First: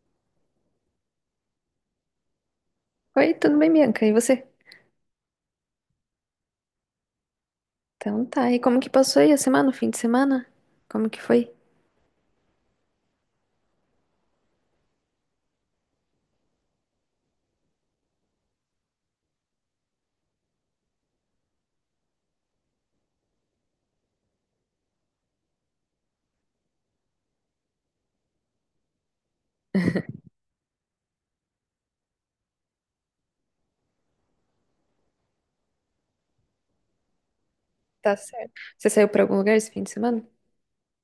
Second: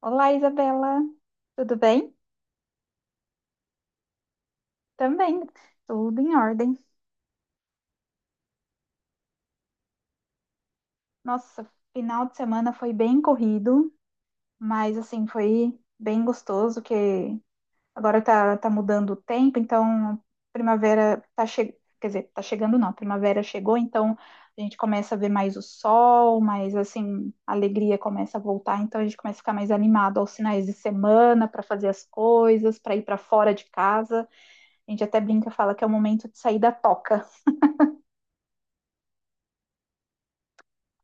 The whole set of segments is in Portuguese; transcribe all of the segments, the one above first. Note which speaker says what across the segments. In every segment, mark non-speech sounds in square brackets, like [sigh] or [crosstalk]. Speaker 1: Olá, Isabela. Tudo bem?
Speaker 2: Oi, tudo bem, Bianca? E você?
Speaker 1: Também, tudo em ordem.
Speaker 2: Então tá. E como que passou aí a semana, o fim de semana? Como que foi?
Speaker 1: Nossa, final de semana foi bem corrido, mas assim, foi bem gostoso que agora tá mudando o tempo, então primavera tá chegando, quer dizer, tá chegando não, primavera chegou, então a gente começa a ver mais o sol, mas assim, a alegria começa a voltar, então a gente começa a ficar mais animado
Speaker 2: [laughs]
Speaker 1: aos finais de semana para fazer as coisas, para ir para fora de casa. A gente até brinca, fala que é o momento de sair da toca.
Speaker 2: Tá certo. Você saiu pra algum lugar esse fim de semana?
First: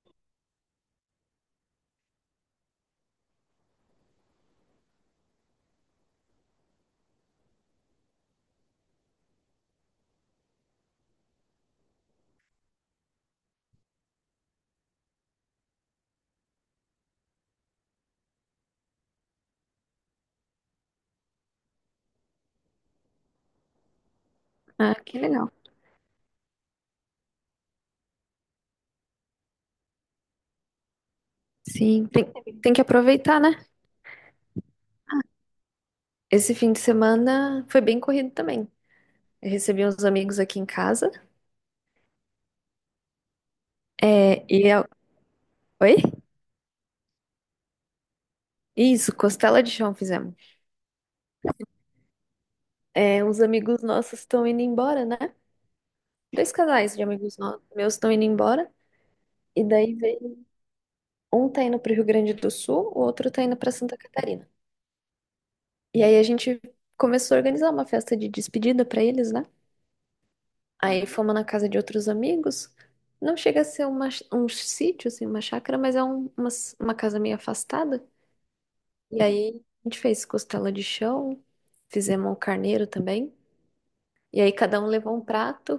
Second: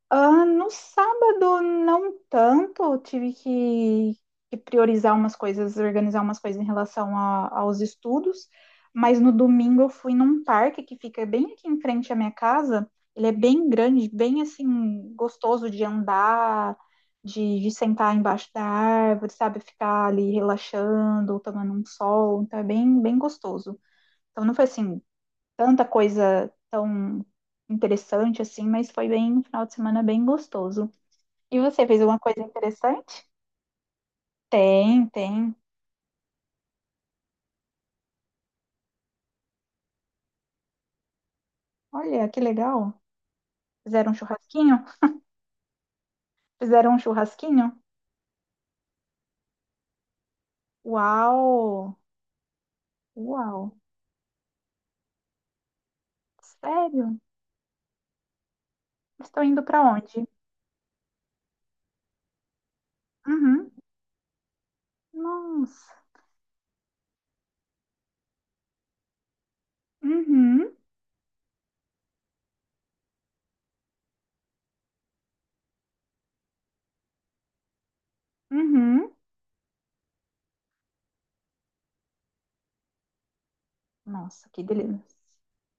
Speaker 1: Ah, no sábado, não tanto. Eu tive que priorizar umas coisas, organizar umas coisas em relação aos estudos. Mas no domingo eu fui num parque que fica bem aqui em frente à minha casa. Ele é bem grande, bem assim, gostoso de andar, de sentar embaixo da árvore, sabe? Ficar ali relaxando, tomando um sol. Então é bem, bem gostoso. Então não foi
Speaker 2: Ah,
Speaker 1: assim,
Speaker 2: que legal.
Speaker 1: tanta coisa tão interessante assim, mas foi bem, um final de semana bem gostoso. E você fez
Speaker 2: Sim,
Speaker 1: alguma
Speaker 2: tem,
Speaker 1: coisa
Speaker 2: tem que
Speaker 1: interessante?
Speaker 2: aproveitar, né?
Speaker 1: Tem, tem.
Speaker 2: Esse fim de semana foi bem corrido também. Eu recebi uns amigos aqui em casa.
Speaker 1: Olha, que legal. Fizeram um
Speaker 2: É, e
Speaker 1: churrasquinho?
Speaker 2: eu... Oi?
Speaker 1: Fizeram um churrasquinho?
Speaker 2: Isso, costela de chão fizemos.
Speaker 1: Uau!
Speaker 2: É, uns
Speaker 1: Uau!
Speaker 2: amigos nossos estão indo embora, né? Dois casais de
Speaker 1: Sério?
Speaker 2: amigos meus estão indo embora.
Speaker 1: Estão indo
Speaker 2: E
Speaker 1: para
Speaker 2: daí
Speaker 1: onde?
Speaker 2: veio... Um tá indo pro Rio Grande do Sul, o outro tá indo
Speaker 1: Uhum.
Speaker 2: pra Santa Catarina.
Speaker 1: Nossa.
Speaker 2: E aí a gente começou a organizar uma festa de despedida pra eles, né?
Speaker 1: Uhum.
Speaker 2: Aí fomos na casa de outros amigos. Não chega a ser um sítio, assim, uma chácara, mas é uma casa meio afastada.
Speaker 1: Uhum.
Speaker 2: E aí a gente fez costela de chão, fizemos um carneiro também. E
Speaker 1: Nossa,
Speaker 2: aí
Speaker 1: que
Speaker 2: cada um
Speaker 1: delícia.
Speaker 2: levou um prato.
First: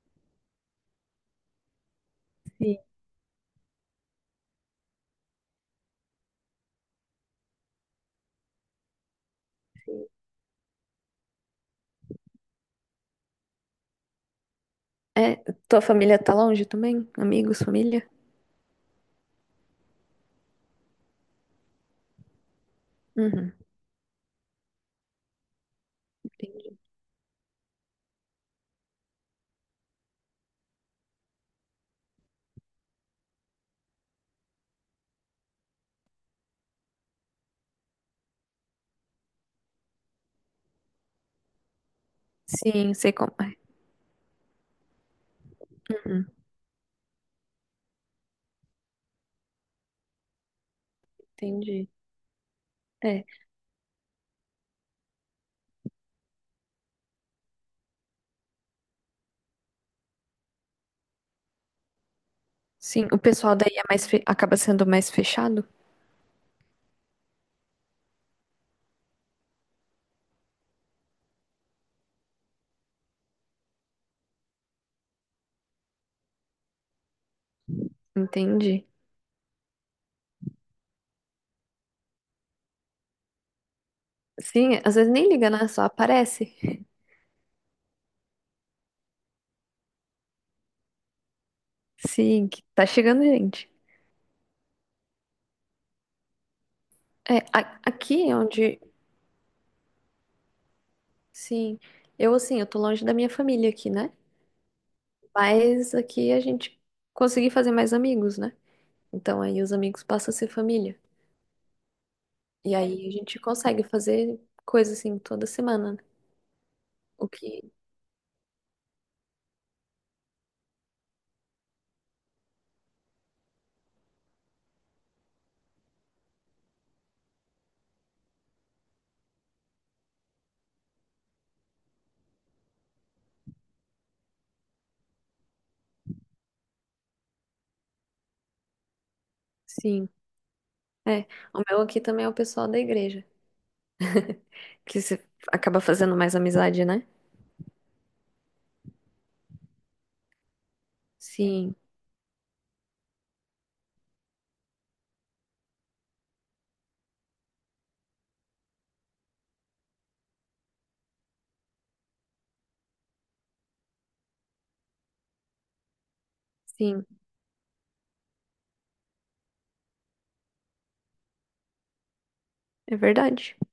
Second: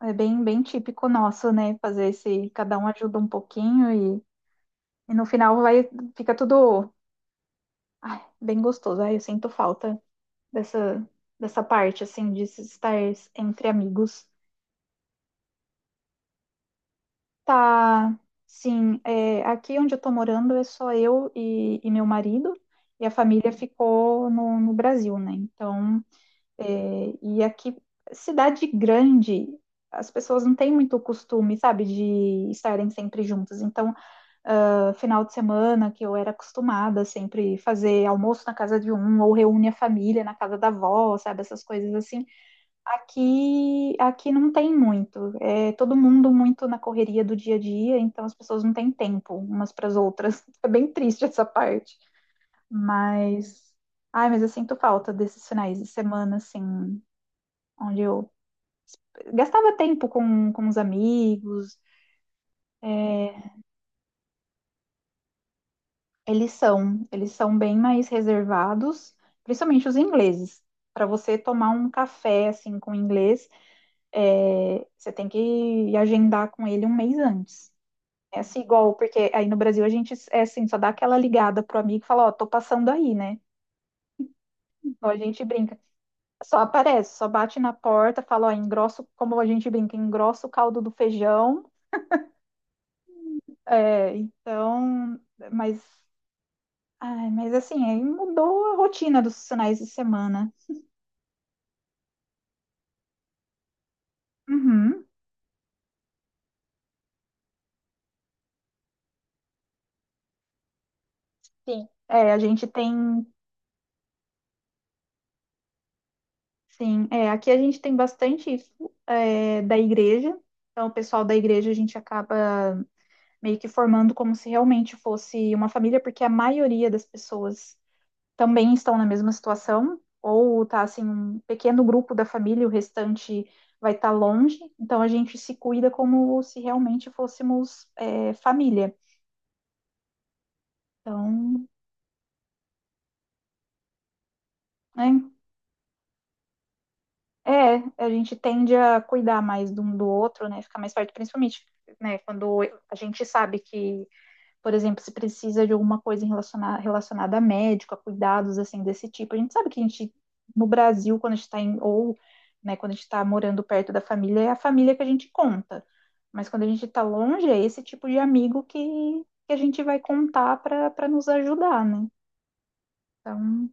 Speaker 1: É bem, bem típico nosso, né? Fazer esse, cada
Speaker 2: Sim.
Speaker 1: um ajuda um pouquinho e, e no final vai, fica tudo bem gostoso. Ai, eu sinto falta dessa, dessa parte, assim, de se estar entre amigos.
Speaker 2: É, tua família tá longe também? Amigos, família?
Speaker 1: Tá, sim, é, aqui onde eu tô morando é só eu e meu marido, e a família
Speaker 2: Uhum,
Speaker 1: ficou no, no Brasil, né? Então,
Speaker 2: entendi.
Speaker 1: é, e aqui, cidade grande, as pessoas não têm muito costume, sabe, de estarem sempre juntas. Então, ah, final de semana, que eu era acostumada sempre fazer almoço na casa de um, ou reúne a família na casa da avó, sabe? Essas coisas assim.
Speaker 2: Sim, sei como é.
Speaker 1: Aqui não tem muito. É todo
Speaker 2: Uhum,
Speaker 1: mundo muito na correria do dia a dia, então as pessoas não têm tempo umas para as outras. [laughs] É bem triste essa
Speaker 2: entendi.
Speaker 1: parte.
Speaker 2: É,
Speaker 1: Mas. Ai, mas eu sinto falta desses finais de semana, assim, onde eu gastava tempo com os amigos.
Speaker 2: sim, o
Speaker 1: É,
Speaker 2: pessoal daí é mais acaba sendo mais fechado?
Speaker 1: Eles são bem mais reservados, principalmente os ingleses. Para você tomar um café assim com inglês, é, você tem que agendar com ele um mês antes. É assim,
Speaker 2: Entendi.
Speaker 1: igual, porque aí no Brasil a gente é assim, só dá aquela ligada pro amigo e fala, ó, tô passando aí, né?
Speaker 2: Sim, às
Speaker 1: Então
Speaker 2: vezes
Speaker 1: a
Speaker 2: nem
Speaker 1: gente
Speaker 2: liga, né?
Speaker 1: brinca.
Speaker 2: Só aparece.
Speaker 1: Só aparece, só bate na porta, fala, ó, engrosso, como a gente brinca, engrossa o caldo do feijão.
Speaker 2: Sim, que tá chegando gente.
Speaker 1: É, então, mas, ai,
Speaker 2: É,
Speaker 1: mas assim, aí
Speaker 2: aqui é
Speaker 1: mudou a
Speaker 2: onde,
Speaker 1: rotina dos finais de semana.
Speaker 2: sim, eu assim, eu tô longe da minha família aqui, né?
Speaker 1: Uhum.
Speaker 2: Mas aqui a gente consegui fazer mais amigos, né? Então aí os amigos passam a ser família.
Speaker 1: Sim. É, a gente
Speaker 2: E aí a
Speaker 1: tem,
Speaker 2: gente consegue fazer coisa assim toda semana, né?
Speaker 1: sim,
Speaker 2: O
Speaker 1: é, aqui a
Speaker 2: que,
Speaker 1: gente tem bastante isso é, da igreja. Então, o pessoal da igreja a gente acaba meio que formando como se realmente fosse uma família, porque a maioria das pessoas também estão na mesma situação, ou tá assim, um pequeno grupo da família, o restante vai estar longe. Então, a gente se cuida como se realmente fôssemos é, família.
Speaker 2: sim, é. O
Speaker 1: Então,
Speaker 2: meu aqui também é o pessoal da igreja, que
Speaker 1: né?
Speaker 2: você acaba fazendo mais amizade, né?
Speaker 1: É, a gente tende a cuidar mais de um do outro, né? Ficar mais perto, principalmente,
Speaker 2: Sim,
Speaker 1: né? Quando a gente sabe que, por exemplo, se precisa de alguma coisa relacionada a médico, a cuidados assim desse tipo. A gente sabe que a gente, no Brasil, quando a gente está em, ou, né, quando a gente está morando perto da família, é a família que a gente conta. Mas quando a gente está
Speaker 2: sim,
Speaker 1: longe, é esse tipo de amigo que a gente vai contar para nos ajudar, né?
Speaker 2: é verdade.
Speaker 1: Então,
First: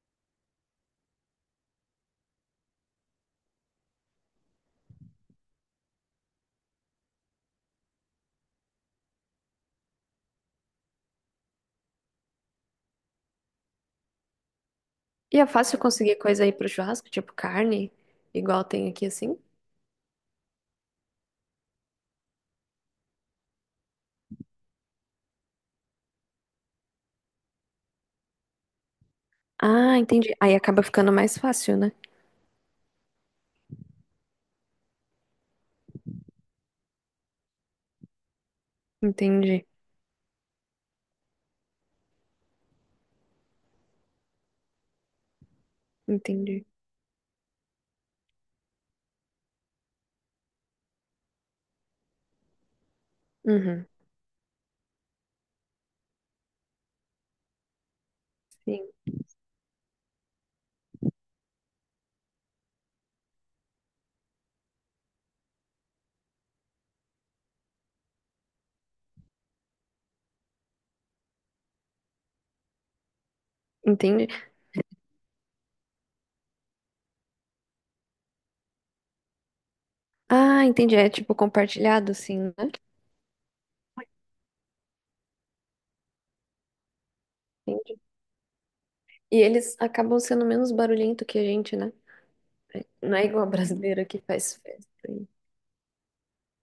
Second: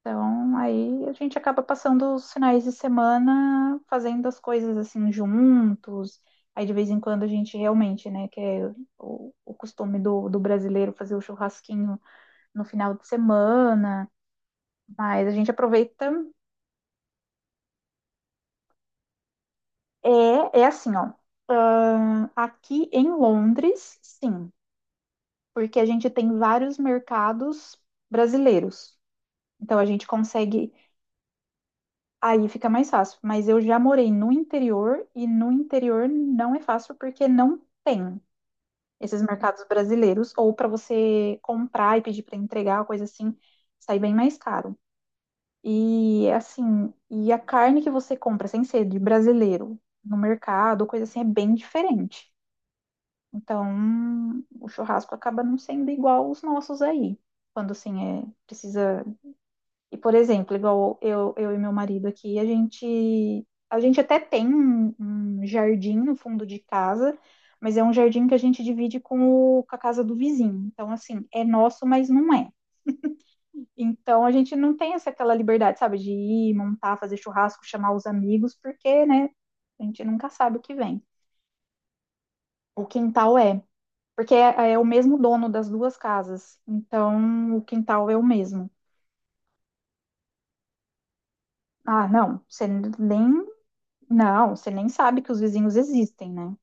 Speaker 1: então, aí a gente acaba passando os finais de semana fazendo as coisas assim juntos. Aí de vez em quando a gente realmente, né, que é o costume do brasileiro fazer o churrasquinho no final de semana. Mas a
Speaker 2: E é
Speaker 1: gente
Speaker 2: fácil
Speaker 1: aproveita.
Speaker 2: conseguir coisa aí pro churrasco, tipo carne, igual tem aqui assim?
Speaker 1: É, é assim, ó. Aqui em Londres, sim, porque a gente tem vários mercados brasileiros. Então a
Speaker 2: Ah,
Speaker 1: gente
Speaker 2: entendi. Aí
Speaker 1: consegue.
Speaker 2: acaba ficando mais fácil, né?
Speaker 1: Aí fica mais fácil. Mas eu já morei no interior e no interior não é fácil porque não tem esses mercados
Speaker 2: Entendi,
Speaker 1: brasileiros. Ou para você comprar e pedir para entregar, coisa assim, sai bem mais caro. E
Speaker 2: entendi.
Speaker 1: assim, e a carne que você compra sem ser de brasileiro no mercado, coisa assim, é bem diferente.
Speaker 2: Uhum,
Speaker 1: Então, o churrasco acaba não sendo igual os nossos aí. Quando assim, é,
Speaker 2: sim,
Speaker 1: precisa e, por exemplo, igual eu e meu marido aqui, a gente até tem um, um jardim no fundo de casa, mas é um jardim que a gente divide com a casa do vizinho. Então, assim, é nosso, mas não é. Então,
Speaker 2: entendi.
Speaker 1: a gente não tem essa aquela liberdade, sabe, de ir, montar, fazer churrasco, chamar os amigos, porque, né, a gente nunca sabe o
Speaker 2: Ah,
Speaker 1: que
Speaker 2: entendi.
Speaker 1: vem.
Speaker 2: É tipo compartilhado, assim, né?
Speaker 1: O quintal é. Porque é, é o mesmo dono das duas casas. Então, o
Speaker 2: Entendi.
Speaker 1: quintal é o mesmo.
Speaker 2: E eles acabam sendo menos barulhento que a gente, né?
Speaker 1: Ah, não, você
Speaker 2: Não é
Speaker 1: nem
Speaker 2: igual [laughs] brasileiro que
Speaker 1: Não,
Speaker 2: faz
Speaker 1: você nem
Speaker 2: festa
Speaker 1: sabe
Speaker 2: aí.
Speaker 1: que os vizinhos existem, né?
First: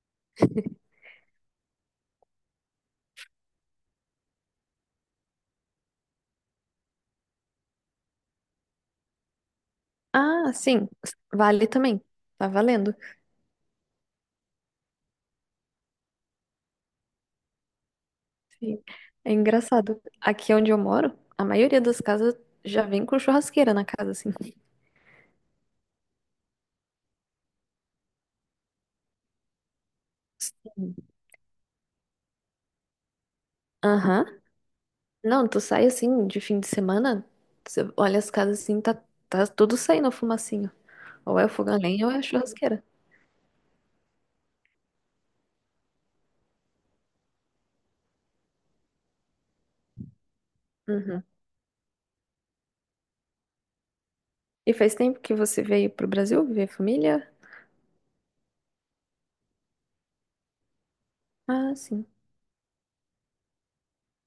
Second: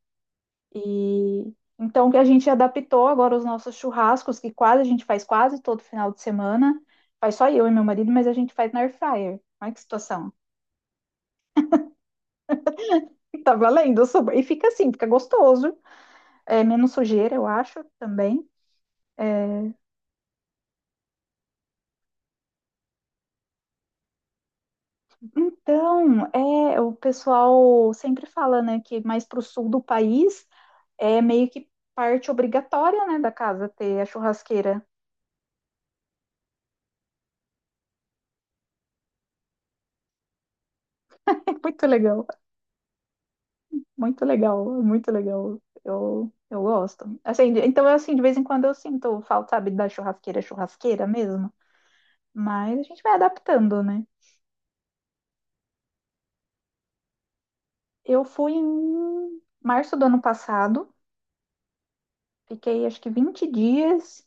Speaker 1: E então que a gente adaptou agora os nossos churrascos, que quase a gente faz quase todo final de semana. Faz só eu e meu marido, mas a gente faz na air fryer. Olha que situação.
Speaker 2: Ah, sim. Vale também. Tá valendo.
Speaker 1: [laughs] Tá valendo super. E fica assim, fica gostoso. É menos sujeira, eu acho, também.
Speaker 2: Sim. É engraçado. Aqui onde eu moro, a maioria das casas já vem com churrasqueira na casa, assim.
Speaker 1: Então, é, o pessoal sempre fala, né, que mais pro sul do país
Speaker 2: Sim.
Speaker 1: é meio que parte obrigatória, né, da casa ter a
Speaker 2: Aham.
Speaker 1: churrasqueira. [laughs]
Speaker 2: Não, tu sai assim de fim de semana, você olha as casas assim, tá, tá tudo saindo fumacinho. Ou é o
Speaker 1: É
Speaker 2: fogão a
Speaker 1: muito
Speaker 2: lenha ou é a
Speaker 1: legal.
Speaker 2: churrasqueira.
Speaker 1: Muito legal, muito legal. Eu gosto. Assim, então, assim, de vez em quando eu sinto falta, sabe, da churrasqueira, churrasqueira
Speaker 2: Uhum.
Speaker 1: mesmo. Mas a gente vai adaptando, né?
Speaker 2: E faz tempo que você veio pro Brasil ver família?
Speaker 1: Eu fui em março do ano passado,
Speaker 2: Ah, sim,
Speaker 1: fiquei acho que 20 dias.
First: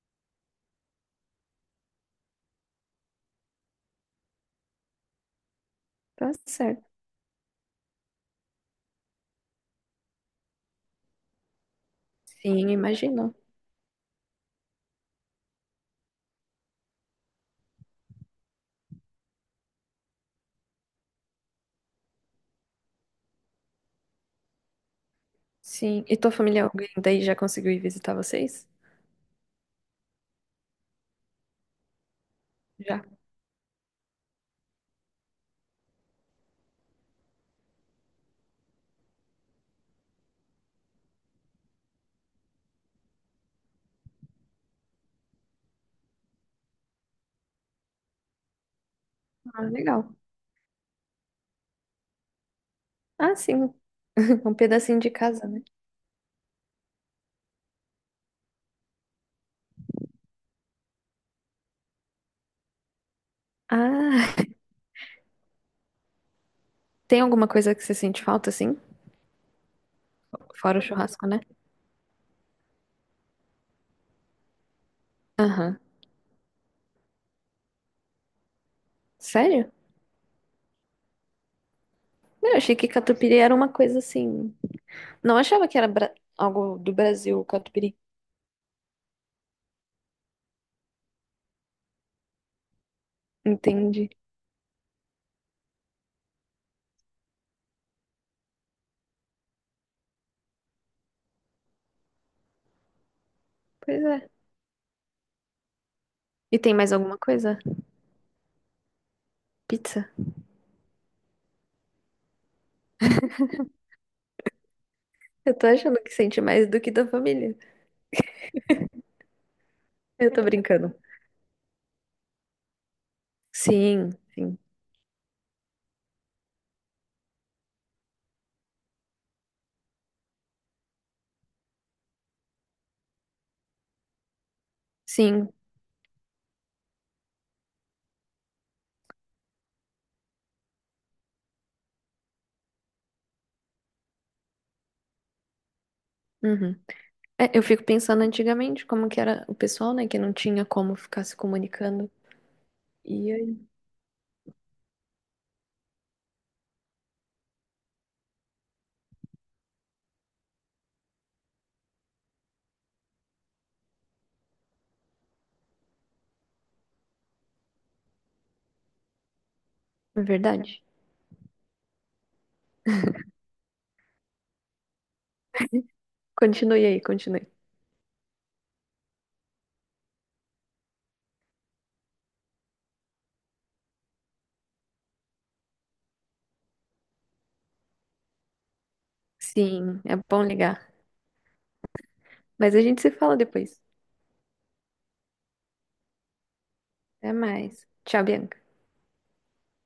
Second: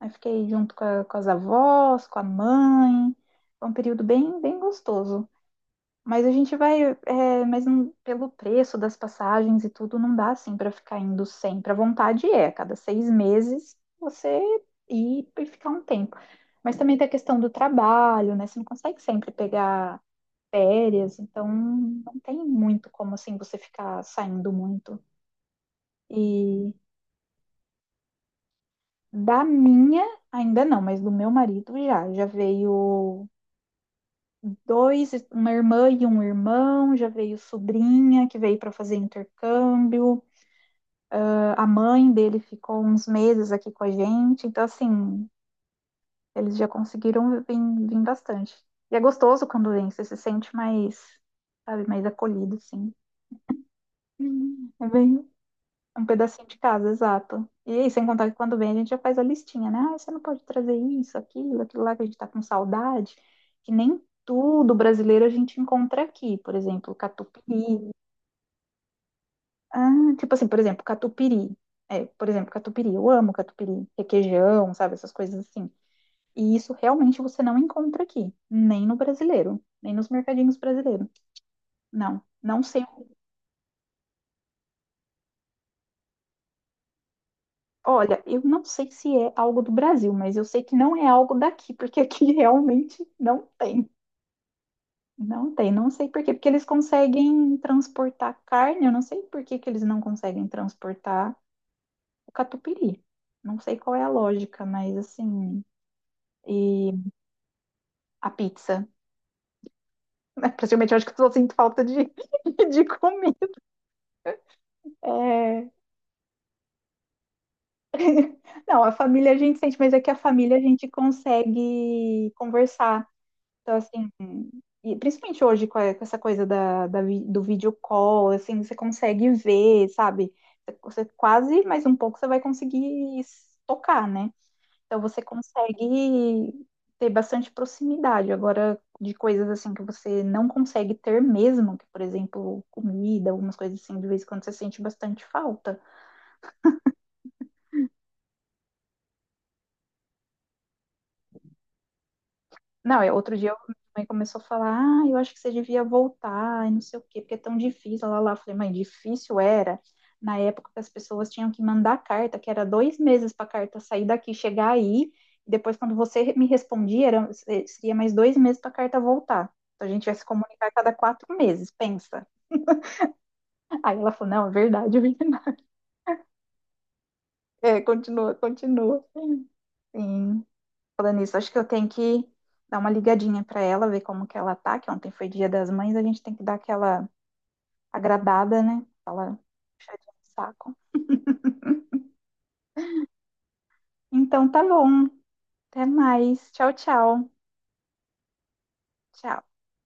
Speaker 1: Aí fiquei junto com as avós, com a mãe. Foi um período bem, bem gostoso. Mas
Speaker 2: tá
Speaker 1: a gente vai,
Speaker 2: certo.
Speaker 1: é, mas não- pelo preço das passagens e tudo, não dá assim para ficar indo sempre. A vontade é, a
Speaker 2: Sim,
Speaker 1: cada seis
Speaker 2: imagino.
Speaker 1: meses você ir e ficar um tempo. Mas também tem a questão do trabalho, né? Você não consegue sempre pegar férias, então não tem muito como assim você ficar saindo muito.
Speaker 2: Sim. E tua família,
Speaker 1: E
Speaker 2: alguém daí já conseguiu ir visitar vocês?
Speaker 1: da minha, ainda não, mas do meu marido já. Já
Speaker 2: Já.
Speaker 1: veio dois, uma irmã e um irmão, já veio sobrinha que veio para fazer intercâmbio. A mãe dele ficou uns meses aqui com a gente, então assim, eles já conseguiram vir bastante. E é gostoso
Speaker 2: Ah,
Speaker 1: quando vem, você
Speaker 2: legal.
Speaker 1: se sente mais, sabe, mais acolhido, assim.
Speaker 2: Ah, sim. [laughs] Um
Speaker 1: Hum. É
Speaker 2: pedacinho de
Speaker 1: bem,
Speaker 2: casa, né?
Speaker 1: um pedacinho de casa, exato. E aí, sem contar que quando vem a gente já faz a listinha, né? Ah, você não pode trazer isso, aquilo, aquilo lá que a gente tá com saudade, que nem
Speaker 2: Ah,
Speaker 1: tudo brasileiro a gente encontra aqui. Por exemplo,
Speaker 2: tem alguma coisa que
Speaker 1: catupiry.
Speaker 2: você sente falta assim?
Speaker 1: Ah, tipo assim, por
Speaker 2: Fora o
Speaker 1: exemplo,
Speaker 2: churrasco, né?
Speaker 1: catupiry. É, por exemplo, catupiry. Eu amo catupiry, requeijão, sabe? Essas coisas assim.
Speaker 2: Aham.
Speaker 1: E isso realmente você não encontra aqui, nem no brasileiro,
Speaker 2: Sério?
Speaker 1: nem nos mercadinhos brasileiros. Não,
Speaker 2: Eu
Speaker 1: não
Speaker 2: achei
Speaker 1: sei
Speaker 2: que catupiry era uma coisa assim. Não achava que era algo do Brasil, o catupiry.
Speaker 1: Olha, eu não sei se é algo do Brasil, mas eu sei que não é algo daqui, porque aqui [laughs] realmente não tem.
Speaker 2: Entendi.
Speaker 1: Não tem, não sei por quê, porque eles conseguem transportar carne, eu não sei por que que eles não conseguem transportar o catupiry. Não sei qual é
Speaker 2: Pois
Speaker 1: a
Speaker 2: é.
Speaker 1: lógica, mas assim,
Speaker 2: E tem
Speaker 1: e
Speaker 2: mais alguma coisa?
Speaker 1: a pizza.
Speaker 2: Pizza?
Speaker 1: [laughs] Praticamente eu acho que eu só sinto falta de, [laughs] de comida.
Speaker 2: Eu tô
Speaker 1: É,
Speaker 2: achando que sente mais do que da família.
Speaker 1: [laughs] não, a família a gente sente, mas é que a
Speaker 2: Eu tô
Speaker 1: família a gente
Speaker 2: brincando.
Speaker 1: consegue conversar. Então,
Speaker 2: Sim,
Speaker 1: assim,
Speaker 2: sim,
Speaker 1: e principalmente hoje com essa coisa da do vídeo call, assim, você consegue ver, sabe? Você quase, mais um pouco, você vai conseguir tocar, né? Então você
Speaker 2: sim.
Speaker 1: consegue ter bastante proximidade. Agora, de coisas assim que você não consegue ter mesmo, que, por exemplo, comida, algumas coisas assim, de vez em quando você sente bastante falta.
Speaker 2: Uhum. É, eu fico pensando antigamente como que era o pessoal, né, que não tinha como ficar se comunicando.
Speaker 1: Não,
Speaker 2: E aí?
Speaker 1: minha mãe começou a falar, ah, eu acho que você devia voltar e não sei o quê, porque é tão difícil, lá. Eu falei, mãe, difícil era na época que as pessoas tinham que mandar carta, que era 2 meses para a carta sair daqui, chegar aí, e depois quando você me respondia, era, seria mais 2 meses para a carta voltar. Então a gente vai
Speaker 2: É
Speaker 1: se comunicar a
Speaker 2: verdade.
Speaker 1: cada 4 meses, pensa. Aí ela falou, não, é verdade, [laughs] é verdade.
Speaker 2: Continue aí, continue.
Speaker 1: É, continua, continua. Sim, falando nisso, acho que eu tenho que dar uma ligadinha pra ela, ver como que ela tá, que ontem foi Dia das Mães, a gente tem que dar aquela agradada, né? Fala,
Speaker 2: Sim,
Speaker 1: puxadinha
Speaker 2: é
Speaker 1: de
Speaker 2: bom
Speaker 1: saco.
Speaker 2: ligar. Mas a gente se fala depois.
Speaker 1: Então tá bom. Até mais. Tchau, tchau.
Speaker 2: Até mais. Tchau, Bianca.
Speaker 1: Tchau.